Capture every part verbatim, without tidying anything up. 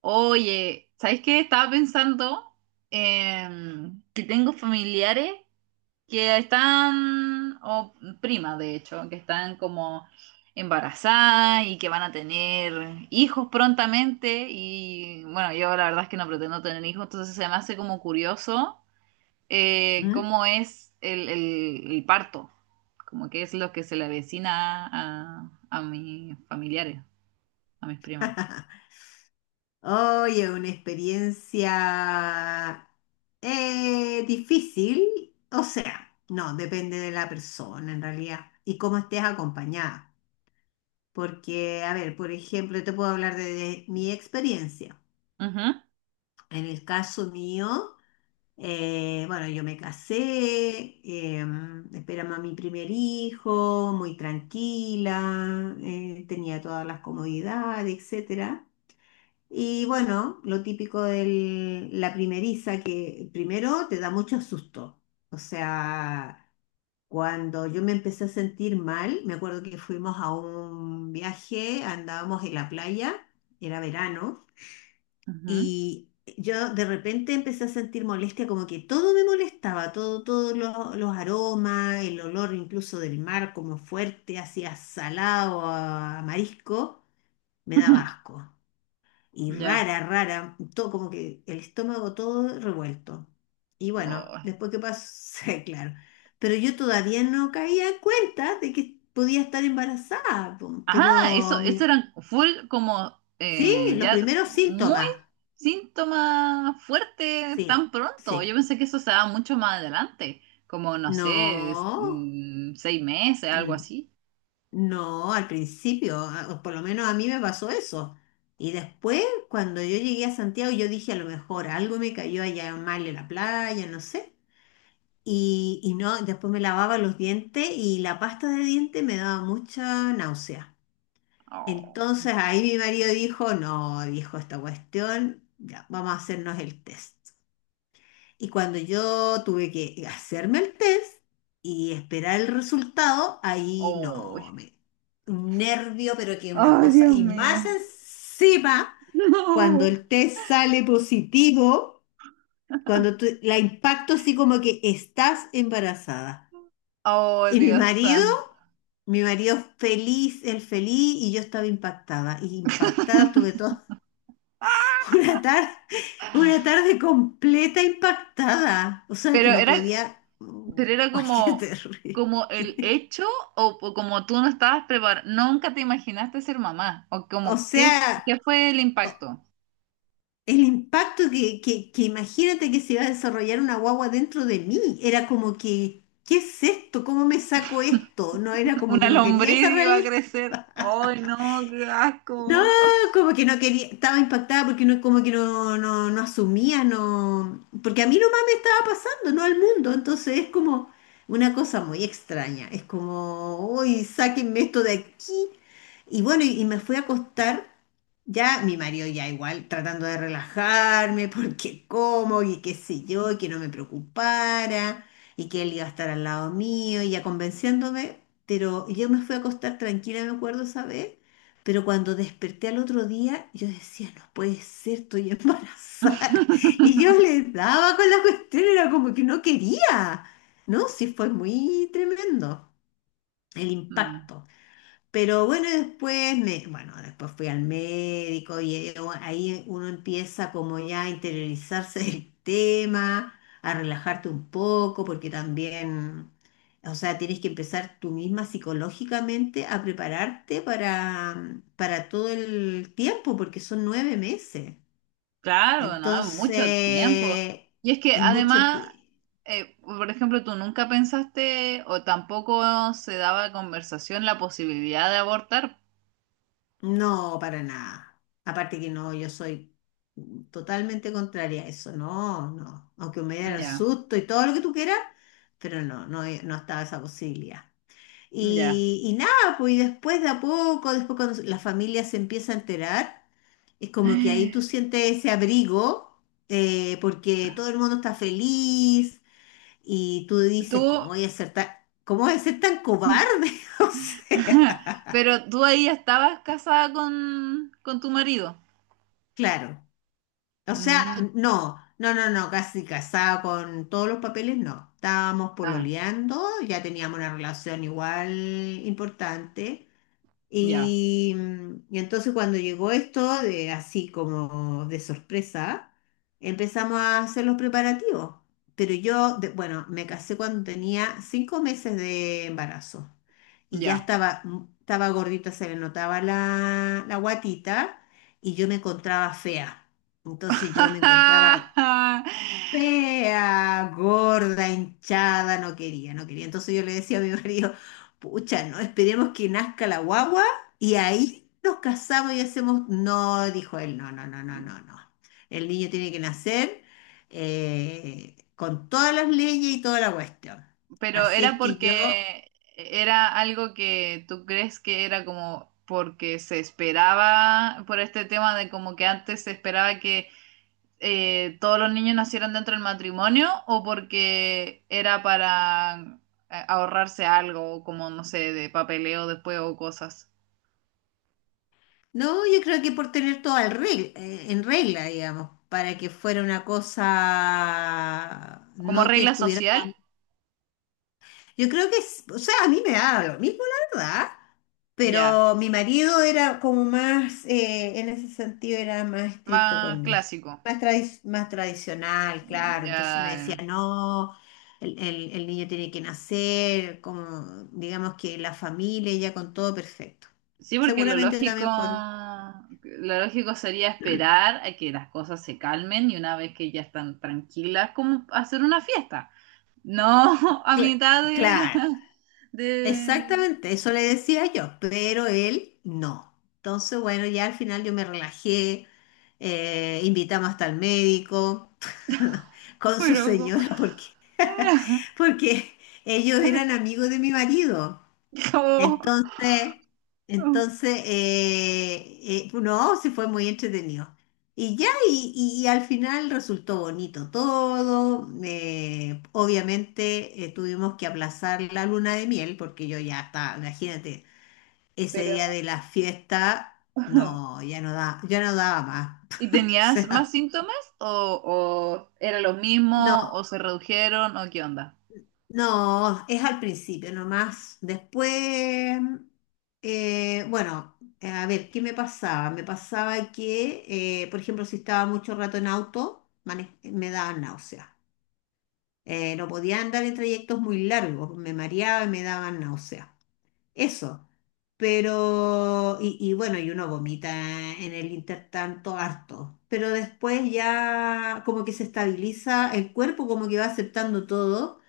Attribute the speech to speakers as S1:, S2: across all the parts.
S1: Oye, ¿sabes qué? Estaba pensando, em, que tengo familiares que están, o primas de hecho, que están como embarazadas y que van a tener hijos prontamente. Y bueno, yo la verdad es que no pretendo tener hijos, entonces se me hace como curioso eh,
S2: ¿Mm?
S1: cómo es el, el- el parto, como que es lo que se le avecina a, a mis familiares, a mis primas.
S2: Oye, una experiencia eh, difícil, o sea, no, depende de la persona en realidad y cómo estés acompañada. Porque, a ver, por ejemplo, te puedo hablar de, de mi experiencia.
S1: Ujú,
S2: En el caso mío, eh, bueno, yo me casé, em, esperamos a mi primer hijo, muy tranquila, eh, tenía todas las comodidades, etcétera. Y bueno, lo típico de la primeriza, que primero te da mucho susto. O sea, cuando yo me empecé a sentir mal, me acuerdo que fuimos a un viaje, andábamos en la playa, era verano,
S1: ujú.
S2: y yo de repente empecé a sentir molestia, como que todo me molestaba, todo, todos los, los aromas, el olor incluso del mar como fuerte, hacia salado, a a marisco, me daba asco y
S1: Ya.
S2: rara, rara, todo como que el estómago todo revuelto. Y bueno,
S1: Oh.
S2: después que pasó, claro. Pero yo todavía no caía en cuenta de que podía estar embarazada, po,
S1: Ah, eso,
S2: pero
S1: eso
S2: mi-
S1: eran full como
S2: sí,
S1: eh,
S2: los
S1: ya
S2: primeros
S1: muy
S2: síntomas,
S1: síntomas fuertes tan
S2: sí,
S1: pronto. Yo
S2: sí.
S1: pensé que eso se daba mucho más adelante, como no sé, es-
S2: No,
S1: mm, seis meses, algo
S2: mm,
S1: así.
S2: no, al principio, a- o por lo menos a mí me pasó eso. Y después, cuando yo llegué a Santiago, yo dije, a lo mejor algo me cayó allá mal en la playa, no sé. Y, y no, después me lavaba los dientes y la pasta de dientes me daba mucha náusea.
S1: Oh,
S2: Entonces ahí mi marido dijo, no, dijo esta cuestión, ya, vamos a hacernos el test. Y cuando yo tuve que hacerme el test y esperar el resultado, ahí
S1: oh.
S2: no, me, un nervio, pero que una
S1: Ay,
S2: cosa.
S1: Dios
S2: Y más
S1: mío.
S2: encima, cuando
S1: No.
S2: el test sale positivo, cuando tú- la impacto así como que estás embarazada.
S1: Oh,
S2: Y mi
S1: Dios
S2: marido,
S1: santo.
S2: mi marido feliz, él feliz y yo estaba impactada. Y impactada estuve toda una tarde, una tarde completa impactada. O sea,
S1: Pero
S2: que no
S1: era.
S2: podía...
S1: Pero era
S2: ¡Ay, qué
S1: como,
S2: terrible!
S1: como el hecho, o, o como tú no estabas preparada, nunca te imaginaste ser mamá, o
S2: O
S1: como qué,
S2: sea,
S1: qué fue el
S2: o-
S1: impacto.
S2: el impacto que, que, que imagínate que se iba a desarrollar una guagua dentro de mí. Era como que, ¿qué es esto? ¿Cómo me saco esto? No era como que
S1: Una
S2: no quería
S1: lombriz
S2: esa
S1: iba a
S2: realidad.
S1: crecer. ¡Ay, no, qué
S2: No,
S1: asco!
S2: como que no quería, estaba impactada porque no, como que no, no, no asumía, no, porque a mí nomás me estaba pasando, no al mundo, entonces es como una cosa muy extraña, es como, uy, sáquenme esto de aquí. Y bueno, y, y me fui a acostar, ya mi marido ya igual, tratando de relajarme, porque como, y qué sé yo, y que no me preocupara, y que él iba a estar al lado mío, y ya convenciéndome, pero yo me fui a acostar tranquila, me acuerdo, ¿sabes? Pero cuando desperté al otro día, yo decía, no puede ser, estoy embarazada. Y yo le daba con la cuestión, era como que no quería. No, sí fue muy tremendo el
S1: Mm,
S2: impacto. Pero bueno, después me, bueno, después fui al médico y eh, u- ahí uno empieza como ya a interiorizarse del tema, a relajarte un poco, porque también, o sea, tienes que empezar tú misma psicológicamente a prepararte para, mm, para todo el tiempo, porque son nueve meses.
S1: claro, no, mucho tiempo.
S2: Entonces,
S1: Y es que
S2: es mucho
S1: además,
S2: tiempo.
S1: eh, por ejemplo, tú nunca pensaste o tampoco se daba conversación la posibilidad de abortar.
S2: No, para nada. Aparte que no, yo soy totalmente contraria a eso. No, no. Aunque me diera el
S1: Ya,
S2: susto y todo lo que tú quieras, pero no, no, he- no estaba esa posibilidad.
S1: ya.
S2: Y, y nada, pues y después de a poco, después cuando la familia se empieza a enterar, es como que ahí tú sientes ese abrigo, eh, porque todo el mundo está feliz y tú
S1: Tú.
S2: dices, ¿cómo voy a ser tan, cómo voy a ser tan cobarde? O sea,
S1: Pero tú ahí ya estabas casada con, con tu marido.
S2: claro. O sea,
S1: Mm,
S2: no, no, no, no, casi casada con todos los papeles, no. Estábamos
S1: ah,
S2: pololeando, ya teníamos una relación igual importante.
S1: ya,
S2: Y, y entonces cuando llegó esto, de, así como de sorpresa, empezamos a hacer los preparativos. Pero yo, de- bueno, me casé cuando tenía cinco meses de embarazo y ya
S1: ya.
S2: estaba, mm, estaba gordita, se le notaba la, la guatita y yo me encontraba fea. Entonces yo me encontraba fea, gorda, hinchada, no quería, no quería. Entonces yo le decía a mi marido, pucha, no, esperemos que nazca la guagua y ahí nos casamos y hacemos. No, dijo él, no, no, no, no, no, no. El niño tiene que nacer eh, con todas las leyes y toda la cuestión.
S1: Pero
S2: Así es
S1: era
S2: que yo,
S1: porque era algo que tú crees que era como porque se esperaba por este tema de como que antes se esperaba que eh, todos los niños nacieran dentro del matrimonio, o porque era para eh, ahorrarse algo, como no sé, de papeleo después o cosas.
S2: no, yo creo que por tener todo al reg- eh, en regla, digamos, para que fuera una cosa,
S1: Como
S2: no que
S1: regla
S2: estuviera.
S1: social.
S2: Yo creo que, es- o sea, a mí me daba lo mismo, la verdad,
S1: Ya,
S2: pero mi marido era como más, eh, en ese sentido, era más estricto
S1: más
S2: con eso.
S1: clásico.
S2: Más, tradi- más tradicional, claro.
S1: Ya.
S2: Entonces me decía, no, el, el- el niño tiene que nacer, como, digamos que la familia ya con todo perfecto.
S1: Sí, porque lo
S2: Seguramente
S1: lógico,
S2: también por...
S1: lo lógico sería esperar a que las cosas se calmen y una vez que ya están tranquilas, como hacer una fiesta. No a
S2: cla-
S1: mitad de la,
S2: claro.
S1: del,
S2: Exactamente, eso le decía yo, pero él no. Entonces, bueno, ya al final yo me relajé, eh, invitamos hasta el médico con su
S1: pero
S2: señora, porque, porque ellos eran amigos de mi marido.
S1: como,
S2: Entonces, entonces, eh, eh, no, sí fue muy entretenido. Y ya, y, y al final resultó bonito todo. Eh, obviamente eh, tuvimos que aplazar la luna de miel porque yo ya estaba, imagínate, ese día
S1: pero
S2: de la fiesta, no, ya no da, ya no daba más.
S1: ¿y
S2: O
S1: tenías más
S2: sea,
S1: síntomas, o, o era lo mismo, o
S2: no,
S1: se redujeron, o qué onda?
S2: no, es al principio nomás. Después, eh, bueno, eh, a ver, ¿qué me pasaba? Me pasaba que, eh, por ejemplo, si estaba mucho rato en auto, mane- me daban náuseas. Eh, no podía andar en trayectos muy largos, me mareaba y me daban náuseas. Eso. Pero, y, y bueno, y uno vomita en el intertanto harto. Pero después ya como que se estabiliza el cuerpo, como que va aceptando todo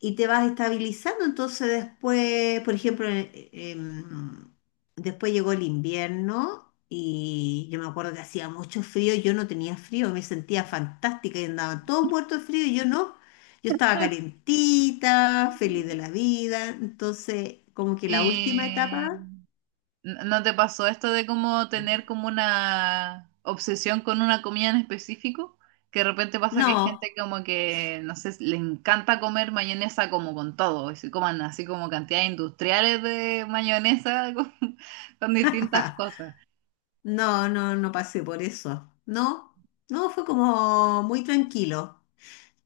S2: y te vas estabilizando. Entonces después, por ejemplo, eh, em, después llegó el invierno y yo me acuerdo que hacía mucho frío, yo no tenía frío, me sentía fantástica y andaban todos muertos de frío y yo no. Yo estaba calentita, feliz de la vida. Entonces, como que la última
S1: Y
S2: etapa,
S1: ¿no no te pasó esto de como tener como una obsesión con una comida en específico? Que de repente pasa que hay
S2: no,
S1: gente como que, no sé, le encanta comer mayonesa como con todo, y se coman así como cantidades industriales de mayonesa con, con distintas cosas.
S2: no, no, no pasé por eso. No, no, fue como muy tranquilo.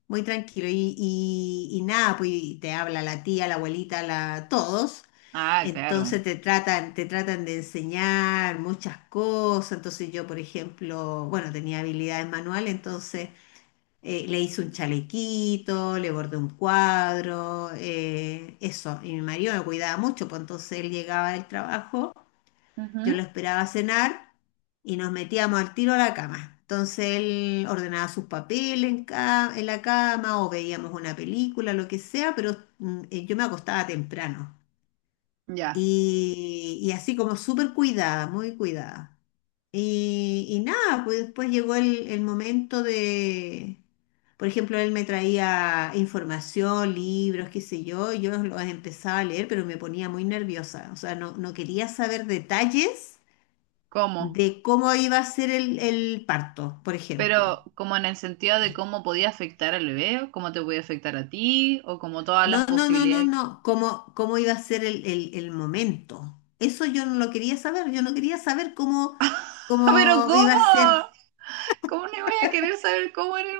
S2: Muy tranquilo. Y, y- y nada, pues y te habla la tía, la abuelita, la, todos.
S1: Ah, claro.
S2: Entonces te tratan, te tratan de enseñar muchas cosas. Entonces yo, por ejemplo, bueno, tenía habilidades manuales, entonces eh, le hice un chalequito, le bordé un cuadro, eh, eso. Y mi marido me cuidaba mucho, pues entonces él llegaba del trabajo. Yo
S1: Ujú.
S2: lo esperaba cenar y nos metíamos al tiro a la cama. Entonces él ordenaba sus papeles en, ca- en la cama o veíamos una película, lo que sea, pero mm, eh, yo me acostaba temprano.
S1: Ya,
S2: Y, y así como súper cuidada, muy cuidada. Y, y nada, pues después llegó el, el momento de, por ejemplo, él me traía información, libros, qué sé yo, yo los empezaba a leer, pero me ponía muy nerviosa, o sea, no, no quería saber detalles
S1: ¿cómo?
S2: de cómo iba a ser el, el parto, por ejemplo.
S1: Pero como en el sentido de cómo podía afectar al bebé, o cómo te podía afectar a ti, o como todas las
S2: No, no, no, no,
S1: posibilidades.
S2: no, cómo, cómo iba a ser el, el- el momento. Eso yo no lo quería saber, yo no quería saber cómo,
S1: ¡Pero
S2: cómo iba a
S1: cómo!
S2: ser.
S1: ¿Cómo le voy a querer saber cómo en el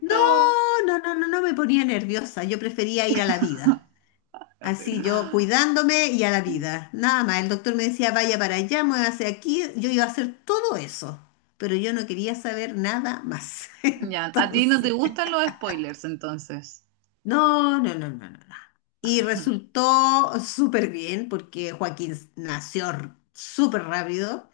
S2: No, no, no, no, no me ponía nerviosa, yo prefería ir a la vida.
S1: No,
S2: Así
S1: pero.
S2: yo cuidándome y a la vida. Nada más, el doctor me decía, vaya para allá, muévase aquí, yo iba a hacer todo eso, pero yo no quería saber nada más.
S1: Ya, ¿a ti no
S2: Entonces...
S1: te gustan los spoilers entonces?
S2: No, no, no, no, no, no. Y resultó súper bien porque Joaquín nació r- súper rápido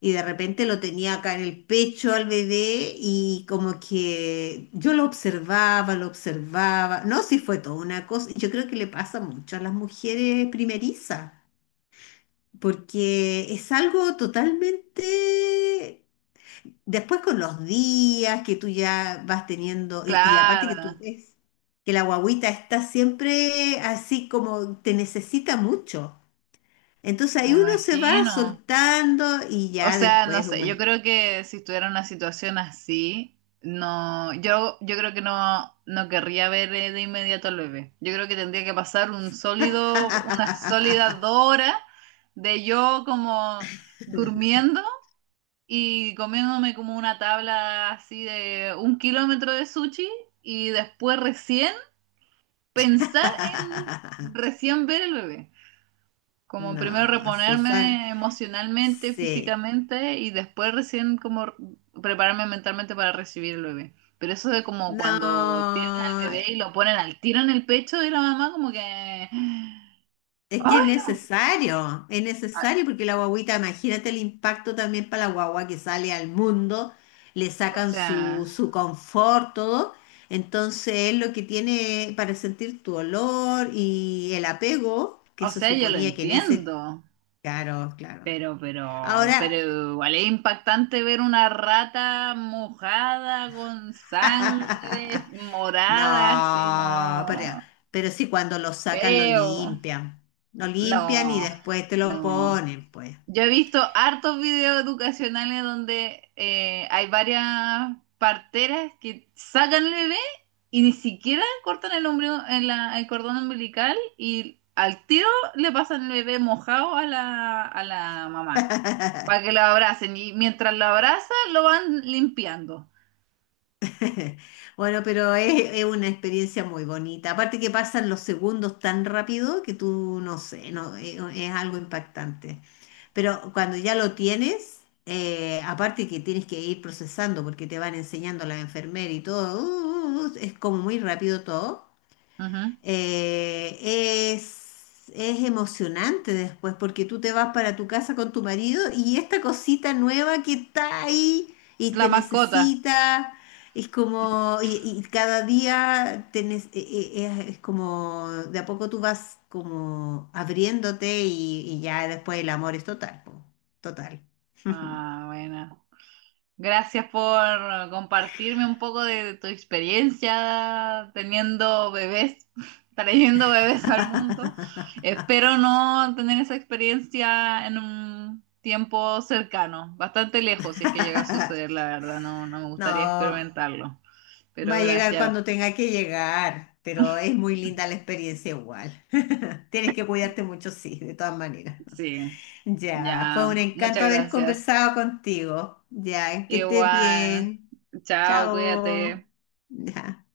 S2: y de repente lo tenía acá en el pecho al bebé y como que yo lo observaba, lo observaba. No, sí fue toda una cosa. Yo creo que le pasa mucho a las mujeres primerizas porque es algo totalmente. Después con los días que tú ya vas teniendo, y, y aparte
S1: Claro,
S2: que tú ves que la guagüita está siempre así como te necesita mucho. Entonces
S1: me
S2: ahí uno se va
S1: imagino.
S2: soltando y
S1: O
S2: ya
S1: sea, no
S2: después
S1: sé,
S2: uno.
S1: yo creo que si estuviera en una situación así, no, yo, yo creo que no, no querría ver eh, de inmediato al bebé. Yo creo que tendría que pasar un sólido, unas sólidas dos horas de yo como durmiendo y comiéndome como una tabla así de un kilómetro de sushi y después recién pensar en recién ver el bebé. Como
S2: No,
S1: primero
S2: se son,
S1: reponerme emocionalmente,
S2: sí.
S1: físicamente y después recién como prepararme mentalmente para recibir el bebé. Pero eso de como cuando tienen al bebé
S2: No,
S1: y lo ponen al tiro en el pecho de la mamá, como que... ¡Ay,
S2: es que es
S1: no!
S2: necesario, es
S1: Ah,
S2: necesario porque la guagüita, imagínate el impacto también para la guagua que sale al mundo, le
S1: O
S2: sacan
S1: sea,
S2: su, su confort, todo. Entonces es lo que tiene para sentir tu olor y el apego, que
S1: o
S2: se
S1: sea, yo lo
S2: suponía que en ese...
S1: entiendo.
S2: Claro, claro.
S1: Pero, pero, pero
S2: Ahora,
S1: igual es impactante ver una rata mojada con sangre morada, así,
S2: no, pero,
S1: no,
S2: pero sí cuando lo sacan lo
S1: feo,
S2: limpian, lo limpian y
S1: no,
S2: después te lo
S1: no.
S2: ponen, pues.
S1: Yo he visto hartos videos educacionales donde eh, hay varias parteras que sacan el bebé y ni siquiera cortan el, ombligo- en la- el cordón umbilical y al tiro le pasan el bebé mojado a la, a la mamá para que lo abracen. Y mientras lo abrazan, lo van limpiando.
S2: Bueno, pero es, es una experiencia muy bonita. Aparte que pasan los segundos tan rápido que tú no sé, no, es, es algo impactante. Pero cuando ya lo tienes, eh, aparte que tienes que ir procesando porque te van enseñando la enfermera y todo, uh, uh, uh, es como muy rápido todo.
S1: Ujú.
S2: Eh, es, es emocionante después porque tú te vas para tu casa con tu marido y esta cosita nueva que está ahí y
S1: La
S2: te
S1: mascota.
S2: necesita, es como, y, y cada día te ne- e- e- es, es como, de a poco tú vas como abriéndote y, y ya después el amor es total, po, total.
S1: Ah, bueno. Gracias por compartirme un poco de tu experiencia teniendo bebés, trayendo bebés al mundo. Espero no tener esa experiencia en un tiempo cercano, bastante lejos, si es que llega a suceder, la verdad. No, no me gustaría
S2: No.
S1: experimentarlo.
S2: Va
S1: Pero
S2: a llegar
S1: gracias.
S2: cuando tenga que llegar, pero es muy linda la experiencia igual. Tienes que cuidarte mucho, sí, de todas maneras.
S1: Sí,
S2: Ya, fue un
S1: ya.
S2: encanto
S1: Muchas
S2: haber
S1: gracias.
S2: conversado contigo. Ya, que estés
S1: Igual.
S2: bien.
S1: Chao,
S2: Chao.
S1: cuídate.
S2: Ya.